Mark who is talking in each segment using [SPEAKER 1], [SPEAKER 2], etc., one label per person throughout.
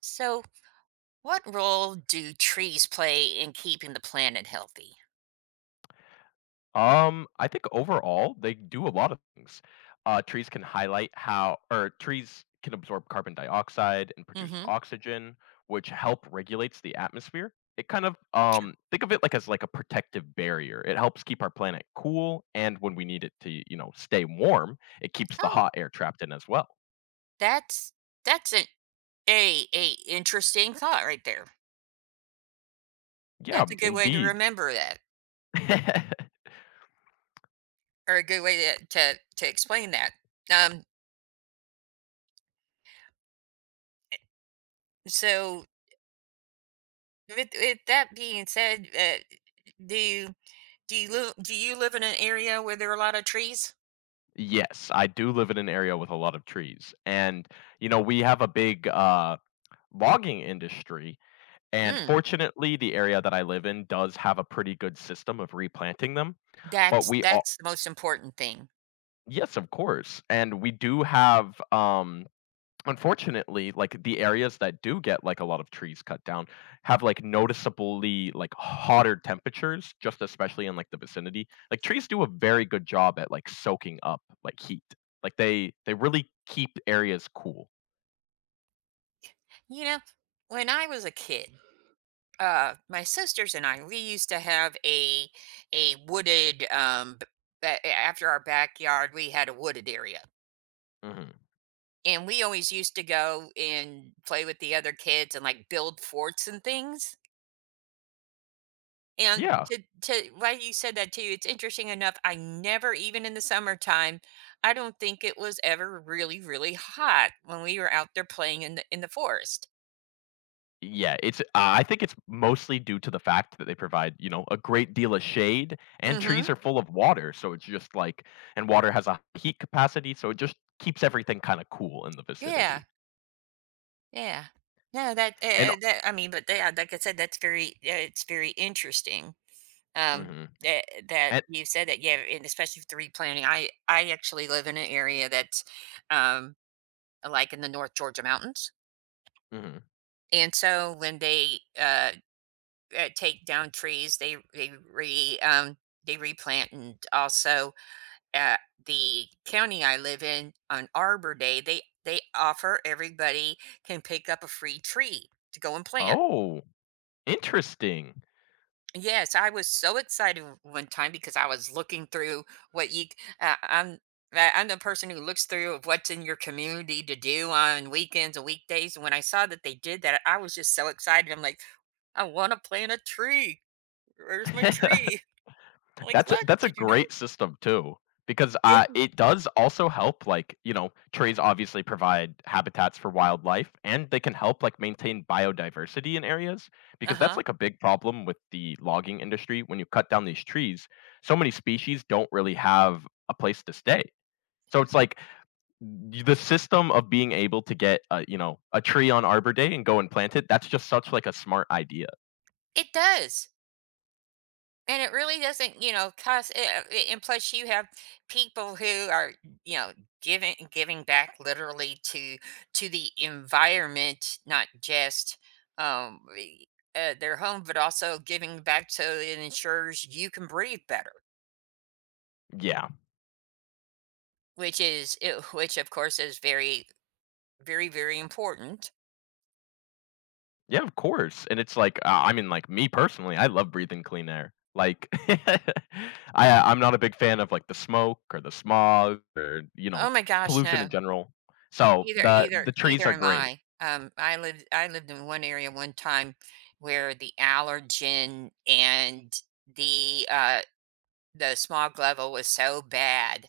[SPEAKER 1] So, what role do trees play in keeping the planet healthy?
[SPEAKER 2] I think overall they do a lot of things. Trees can highlight how, or trees can absorb carbon dioxide and produce
[SPEAKER 1] Mm-hmm.
[SPEAKER 2] oxygen, which help regulates the atmosphere. It kind of
[SPEAKER 1] Sure.
[SPEAKER 2] think of it like as like a protective barrier. It helps keep our planet cool, and when we need it to stay warm, it keeps the
[SPEAKER 1] Oh,
[SPEAKER 2] hot air trapped in as well.
[SPEAKER 1] that's that's an a interesting thought right there.
[SPEAKER 2] Yeah,
[SPEAKER 1] That's a good way to
[SPEAKER 2] indeed.
[SPEAKER 1] remember that, or a good way to explain that. Um, so with that being said, do do you live in an area where there are a lot of trees?
[SPEAKER 2] Yes, I do live in an area with a lot of trees, and we have a big logging industry. And
[SPEAKER 1] Mm,
[SPEAKER 2] fortunately, the area that I live in does have a pretty good system of replanting them, but
[SPEAKER 1] that's
[SPEAKER 2] we all.
[SPEAKER 1] that's the most important thing.
[SPEAKER 2] Yes, of course, and we do have, unfortunately, like, the areas that do get, like, a lot of trees cut down have, like, noticeably, like, hotter temperatures, just especially in, like, the vicinity. Like, trees do a very good job at, like, soaking up, like, heat. Like, they really keep areas cool.
[SPEAKER 1] You know, when I was a kid, my sisters and I, we used to have a wooded after our backyard we had a wooded area,
[SPEAKER 2] Mhm.
[SPEAKER 1] and we always used to go and play with the other kids and like build forts and things. And
[SPEAKER 2] Yeah.
[SPEAKER 1] to why you said that too, it's interesting enough, I never, even in the summertime, I don't think it was ever really hot when we were out there playing in the forest.
[SPEAKER 2] Yeah, it's I think it's mostly due to the fact that they provide, you know, a great deal of shade and
[SPEAKER 1] Mhm.
[SPEAKER 2] trees are full of water, so it's just like, and water has a heat capacity, so it just keeps everything kinda cool in the
[SPEAKER 1] Yeah.
[SPEAKER 2] vicinity.
[SPEAKER 1] Yeah. No, that
[SPEAKER 2] And.
[SPEAKER 1] eh, eh, that I mean, but yeah, like I said, that's very yeah, it's very interesting, um,
[SPEAKER 2] Mhm.
[SPEAKER 1] that that
[SPEAKER 2] And.
[SPEAKER 1] you said that, yeah, and especially with the replanting. I actually live in an area that's, um, like in the North Georgia mountains,
[SPEAKER 2] Mhm.
[SPEAKER 1] and so when they, take down trees, they re they replant, and also, uh, the county I live in, on Arbor Day, they offer everybody can pick up a free tree to go and plant.
[SPEAKER 2] Oh, interesting.
[SPEAKER 1] Yes, I was so excited one time because I was looking through what you. I'm I- I'm the person who looks through of what's in your community to do on weekends and weekdays. And when I saw that they did that, I was just so excited. I'm like, I want to plant a tree. Where's my tree? I'm like,
[SPEAKER 2] That's a
[SPEAKER 1] look,
[SPEAKER 2] that's a
[SPEAKER 1] did you know?
[SPEAKER 2] great system too, because,
[SPEAKER 1] Yeah.
[SPEAKER 2] it does also help, like, you know, trees obviously provide habitats for wildlife, and they can help, like, maintain biodiversity in areas,
[SPEAKER 1] Uh
[SPEAKER 2] because that's,
[SPEAKER 1] huh.
[SPEAKER 2] like, a big problem with the logging industry. When you cut down these trees, so many species don't really have a place to stay. So it's like, y the system of being able to get a, you know, a tree on Arbor Day and go and plant it, that's just such, like, a smart idea.
[SPEAKER 1] It does. And it really doesn't, you know, cost. And plus, you have people who are, you know, giving back literally to the environment, not just um, the- their home, but also giving back so it ensures you can breathe better,
[SPEAKER 2] Yeah.
[SPEAKER 1] which is which of course is very important.
[SPEAKER 2] Yeah, of course, and it's like, I mean, like, me personally, I love breathing clean air. Like, I'm not a big fan of, like, the smoke or the smog or, you know,
[SPEAKER 1] Oh my gosh,
[SPEAKER 2] pollution
[SPEAKER 1] no.
[SPEAKER 2] in general. So,
[SPEAKER 1] Either
[SPEAKER 2] the
[SPEAKER 1] either
[SPEAKER 2] the
[SPEAKER 1] either
[SPEAKER 2] trees are
[SPEAKER 1] am
[SPEAKER 2] great.
[SPEAKER 1] I. Lived in one area one time where the allergen and the, uh the smog level was so bad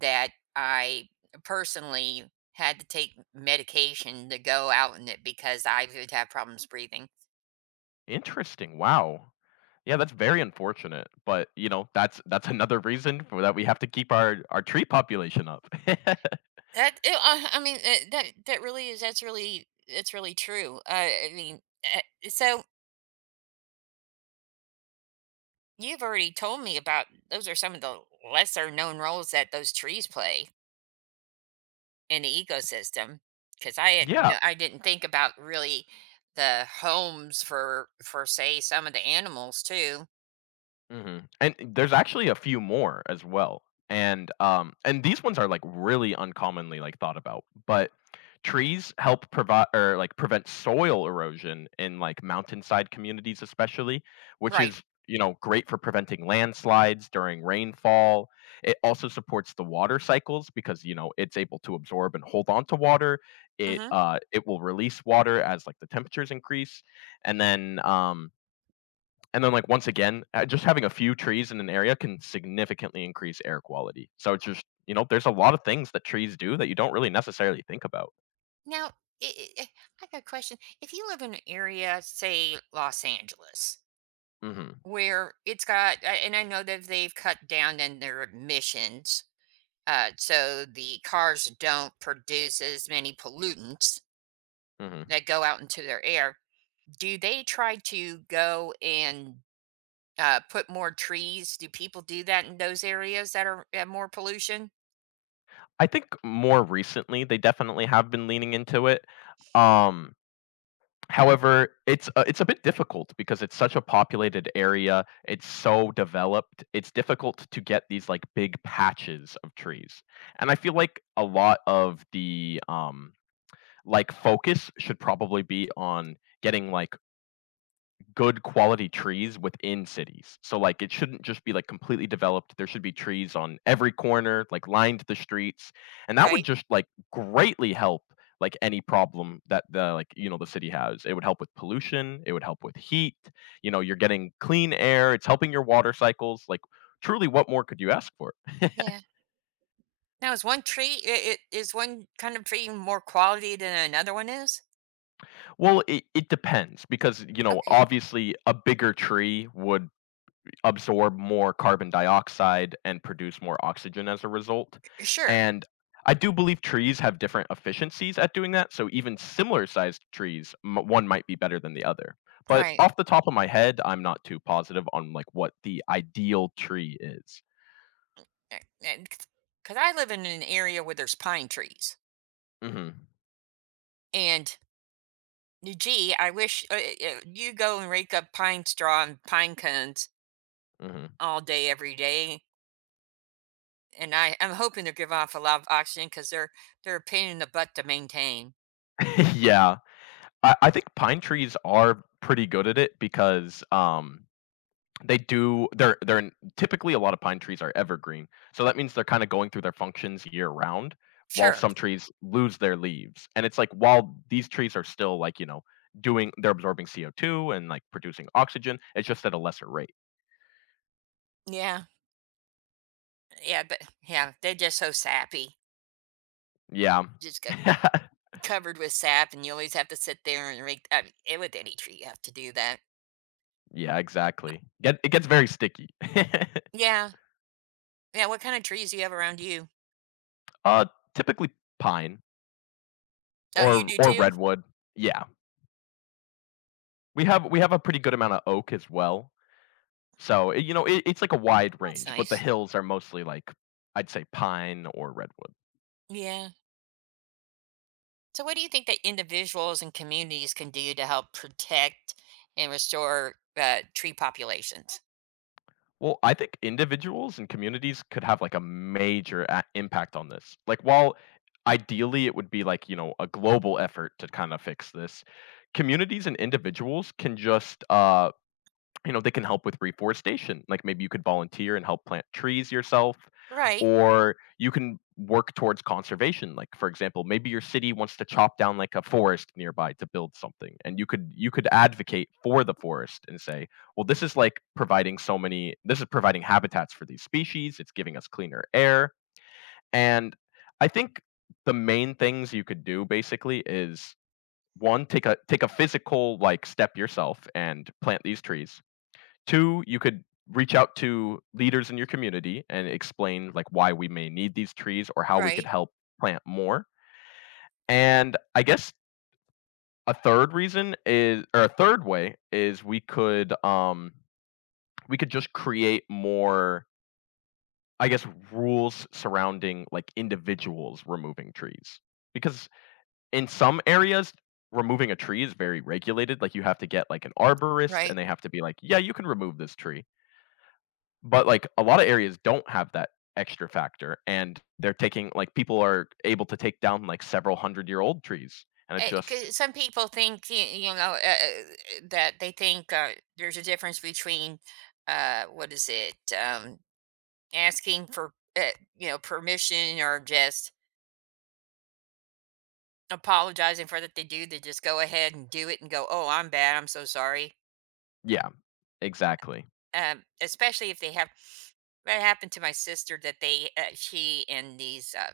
[SPEAKER 1] that I personally had to take medication to go out in it because I would have problems breathing.
[SPEAKER 2] Interesting, wow. Yeah, that's very unfortunate, but, you know, that's another reason for that we have to keep our tree population up.
[SPEAKER 1] That it, I mean that that really is That's really true. I mean, uh, so you've already told me about, those are some of the lesser known roles that those trees play in the ecosystem, because I had
[SPEAKER 2] Yeah.
[SPEAKER 1] no, I didn't think about really the homes for say some of the animals too.
[SPEAKER 2] Mhm, and there's actually a few more as well, and, and these ones are, like, really uncommonly, like, thought about, but trees help provide or, like, prevent soil erosion in, like, mountainside communities especially, which
[SPEAKER 1] Right.
[SPEAKER 2] is, you know, great for preventing landslides during rainfall. It also supports the water cycles because, you know, it's able to absorb and hold on to water. It,
[SPEAKER 1] Hmm.
[SPEAKER 2] it will release water as, like, the temperatures increase, and then, like, once again, just having a few trees in an area can significantly increase air quality. So it's just, you know, there's a lot of things that trees do that you don't really necessarily think about.
[SPEAKER 1] Now, i i I got a question. If you live in an area, say Los Angeles,
[SPEAKER 2] Hmm.
[SPEAKER 1] where it's got, and I know that they've cut down on their emissions, so the cars don't produce as many pollutants
[SPEAKER 2] Hmm.
[SPEAKER 1] that go out into their air. Do they try to go and put more trees? Do people do that in those areas that are have more pollution?
[SPEAKER 2] I think more recently they definitely have been leaning into it. Um, However, it's a bit difficult because it's such a populated area. It's so developed. It's difficult to get these like big patches of trees, and I feel like a lot of the like focus should probably be on getting like good quality trees within cities. So like it shouldn't just be like completely developed. There should be trees on every corner, like lined the streets, and that would
[SPEAKER 1] Right.
[SPEAKER 2] just like greatly help like any problem that the like you know the city has. It would help with pollution, it would help with heat. You know, you're getting clean air, it's helping your water cycles like. Truly, what more could you ask for?
[SPEAKER 1] Yeah. Now, is one tree, it is one kind of tree more quality than another one is?
[SPEAKER 2] Well, it depends because, you know,
[SPEAKER 1] Okay.
[SPEAKER 2] obviously a bigger tree would absorb more carbon dioxide and produce more oxygen as a result.
[SPEAKER 1] Sure.
[SPEAKER 2] And I do believe trees have different efficiencies at doing that. So even similar sized trees, one might be better than the other. But
[SPEAKER 1] Right.
[SPEAKER 2] off the top of my head, I'm not too positive on like what the ideal tree is.
[SPEAKER 1] Because I live in an area where there's pine trees,
[SPEAKER 2] Hmm.
[SPEAKER 1] and gee, I wish, you go and rake up pine straw and pine cones
[SPEAKER 2] Hmm.
[SPEAKER 1] all day every day. And I'm hoping they give off a lot of oxygen because they're a pain in the butt to maintain.
[SPEAKER 2] Yeah, I think pine trees are pretty good at it because They do they're typically a lot of pine trees are evergreen, so that means they're kinda going through their functions year round, while
[SPEAKER 1] Sure.
[SPEAKER 2] some trees lose their leaves, and it's like, while these trees are still, like, you know, doing they're absorbing CO2 and, like, producing oxygen, it's just at a lesser rate.
[SPEAKER 1] Yeah. Yeah, but yeah, they're just so sappy.
[SPEAKER 2] Yeah.
[SPEAKER 1] Just got covered with sap, and you always have to sit there and rake. I mean, with any tree, you have to do that.
[SPEAKER 2] Yeah, exactly. Get it gets very sticky.
[SPEAKER 1] Yeah, yeah. What kind of trees do you have around you?
[SPEAKER 2] Uh, Typically pine
[SPEAKER 1] Oh, you
[SPEAKER 2] or
[SPEAKER 1] do
[SPEAKER 2] or
[SPEAKER 1] too.
[SPEAKER 2] redwood. Yeah. We have a pretty good amount of oak as well. So, it you know, it it's like a wide
[SPEAKER 1] That's
[SPEAKER 2] range, but the
[SPEAKER 1] nice.
[SPEAKER 2] hills are mostly like, I'd say pine or redwood.
[SPEAKER 1] Yeah. So, what do you think that individuals and communities can do to help protect and restore tree populations?
[SPEAKER 2] Well, I think individuals and communities could have like a major a impact on this. Like, while ideally it would be like, you know, a global effort to kind of fix this, communities and individuals can just, you know, they can help with reforestation. Like maybe you could volunteer and help plant trees yourself,
[SPEAKER 1] Right,
[SPEAKER 2] or you can work towards conservation. Like for example, maybe your city wants to chop down like a forest nearby to build something, and you could advocate for the forest and say, well, this is like providing so many. This is providing habitats for these species. It's giving us cleaner air, and I think the main things you could do basically is one take a physical like step yourself and plant these trees 2, you could reach out to leaders in your community and explain like why we may need these trees or how we could
[SPEAKER 1] right,
[SPEAKER 2] help plant more. And I guess a third reason is or a third way is we could just create more I guess rules surrounding like individuals removing trees. Because in some areas removing a tree is very regulated like you have to get like an arborist
[SPEAKER 1] right.
[SPEAKER 2] and they have to be like, "Yeah, you can remove this tree." But, like, a lot of areas don't have that extra factor, and they're taking like, people are able to take down, like, several hundred-year-old trees, and it's just.
[SPEAKER 1] 'Cause some people think, you know, that they think, there's a difference between, what is it? Asking for, you know, permission or just apologizing for that they do. They just go ahead and do it and go, "Oh, I'm bad. I'm so sorry."
[SPEAKER 2] Yeah, exactly.
[SPEAKER 1] Especially if they have, that happened to my sister, that they, she and these, uh,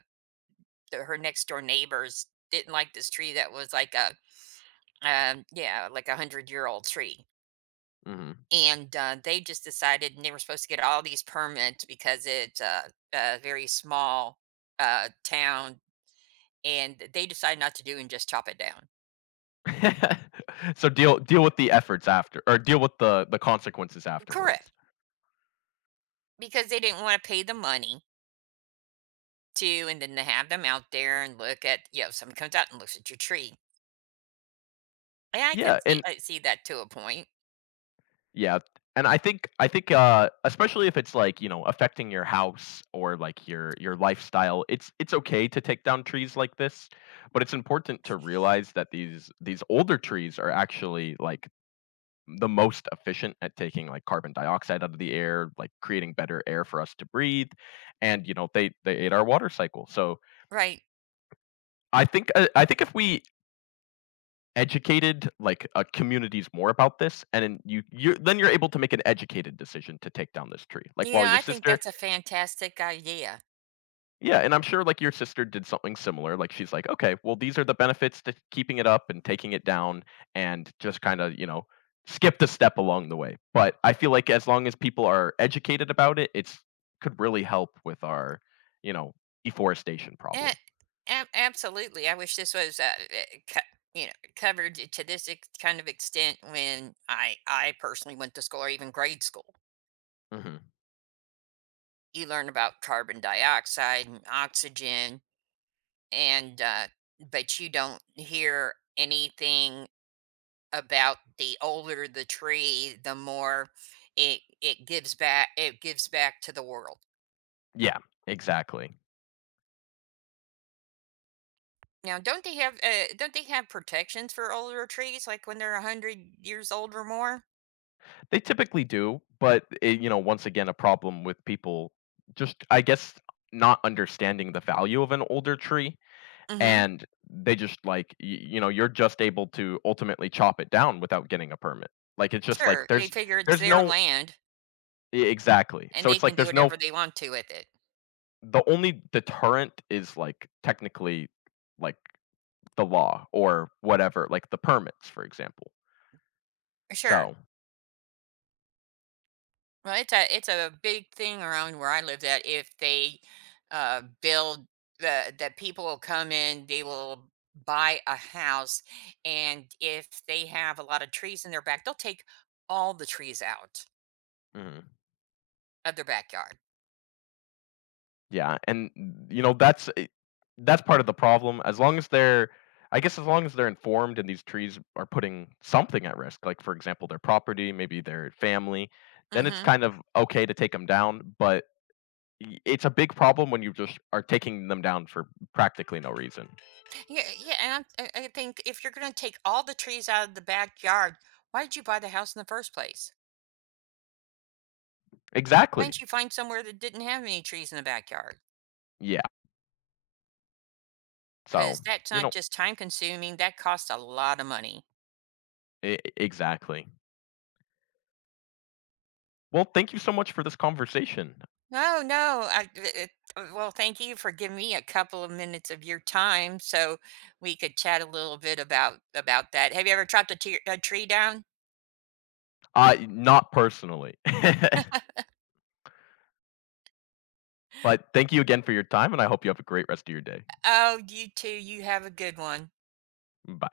[SPEAKER 1] the, her next door neighbors didn't like this tree that was like a yeah, like a hundred-year-old tree,
[SPEAKER 2] Mhm.
[SPEAKER 1] and they just decided, and they were supposed to get all these permits because it's, a very small, town, and they decided not to do, and just chop it down.
[SPEAKER 2] So deal with the efforts after or deal with the consequences
[SPEAKER 1] Correct,
[SPEAKER 2] afterwards.
[SPEAKER 1] because they didn't want to pay the money to, and then to have them out there and look at, you know, someone comes out and looks at your tree. And I can
[SPEAKER 2] Yeah,
[SPEAKER 1] see,
[SPEAKER 2] and.
[SPEAKER 1] I see that to a point,
[SPEAKER 2] Yeah, and I think, I think, especially if it's, like, you know, affecting your house or, like, your lifestyle, it's okay to take down trees like this, but it's important to realize that these older trees are actually, like, the most efficient at taking, like, carbon dioxide out of the air, like, creating better air for us to breathe, and, you know, they aid our water cycle, so
[SPEAKER 1] right?
[SPEAKER 2] I think, if we educated like communities more about this and then you're able to make an educated decision to take down this tree like while
[SPEAKER 1] Yeah,
[SPEAKER 2] your
[SPEAKER 1] I think
[SPEAKER 2] sister.
[SPEAKER 1] that's a fantastic idea.
[SPEAKER 2] Yeah, and I'm sure like your sister did something similar like she's like okay well these are the benefits to keeping it up and taking it down and just kind of you know skip the step along the way but I feel like as long as people are educated about it it's could really help with our you know deforestation
[SPEAKER 1] Eh,
[SPEAKER 2] problem.
[SPEAKER 1] Absolutely, I wish this was, you know, covered, to this, kind of extent when I personally went to school or even grade school.
[SPEAKER 2] Hmm.
[SPEAKER 1] You learn about carbon dioxide and oxygen, and but you don't hear anything about, the older the tree, the more it gives back, to the world.
[SPEAKER 2] Yeah. Exactly.
[SPEAKER 1] Now, don't they have, don't they have protections for older trees, like when they're a hundred years old or more?
[SPEAKER 2] They typically do, but it, you know, once again, a problem with people just, I guess, not understanding the value of an older tree,
[SPEAKER 1] Hmm.
[SPEAKER 2] and they just like you know, you're just able to ultimately chop it down without getting a permit. Like it's just like
[SPEAKER 1] Sure, they
[SPEAKER 2] there's
[SPEAKER 1] figure it's
[SPEAKER 2] there's
[SPEAKER 1] their
[SPEAKER 2] no.
[SPEAKER 1] land
[SPEAKER 2] E exactly.
[SPEAKER 1] and
[SPEAKER 2] So
[SPEAKER 1] they
[SPEAKER 2] it's
[SPEAKER 1] can
[SPEAKER 2] like
[SPEAKER 1] do
[SPEAKER 2] there's no
[SPEAKER 1] whatever they want to with it.
[SPEAKER 2] the only deterrent is like technically like the law or whatever, like the permits, for example.
[SPEAKER 1] Sure.
[SPEAKER 2] So.
[SPEAKER 1] Well, it's a big thing around where I live, that if they build the that people will come in, they will buy a house, and if they have a lot of trees in their back, they'll take all the trees out
[SPEAKER 2] Mhm.
[SPEAKER 1] of their backyard.
[SPEAKER 2] Yeah, and, you know, that's part of the problem, as long as they're I guess as long as they're informed and these trees are putting something at risk, like, for example, their property, maybe their family, then it's
[SPEAKER 1] Hmm.
[SPEAKER 2] kind of okay to take them down, but I it's a big problem when you just are taking them down for practically no reason.
[SPEAKER 1] Yeah, yeah, and I think if you're going to take all the trees out of the backyard, why did you buy the house in the first place? Why
[SPEAKER 2] Exactly.
[SPEAKER 1] didn't you find somewhere that didn't have any trees in the backyard?
[SPEAKER 2] Yeah, so,
[SPEAKER 1] Because that's
[SPEAKER 2] you
[SPEAKER 1] not
[SPEAKER 2] know.
[SPEAKER 1] just time consuming; that costs a lot of money.
[SPEAKER 2] Exactly. Well, thank you so much for this conversation.
[SPEAKER 1] No, no. It, well, thank you for giving me a couple of minutes of your time so we could chat a little bit about that. Have you ever chopped a, a tree down?
[SPEAKER 2] Not personally, but thank you again for your time, and I hope you have a great rest of your day.
[SPEAKER 1] Oh, you too. You have a good one.
[SPEAKER 2] Bye.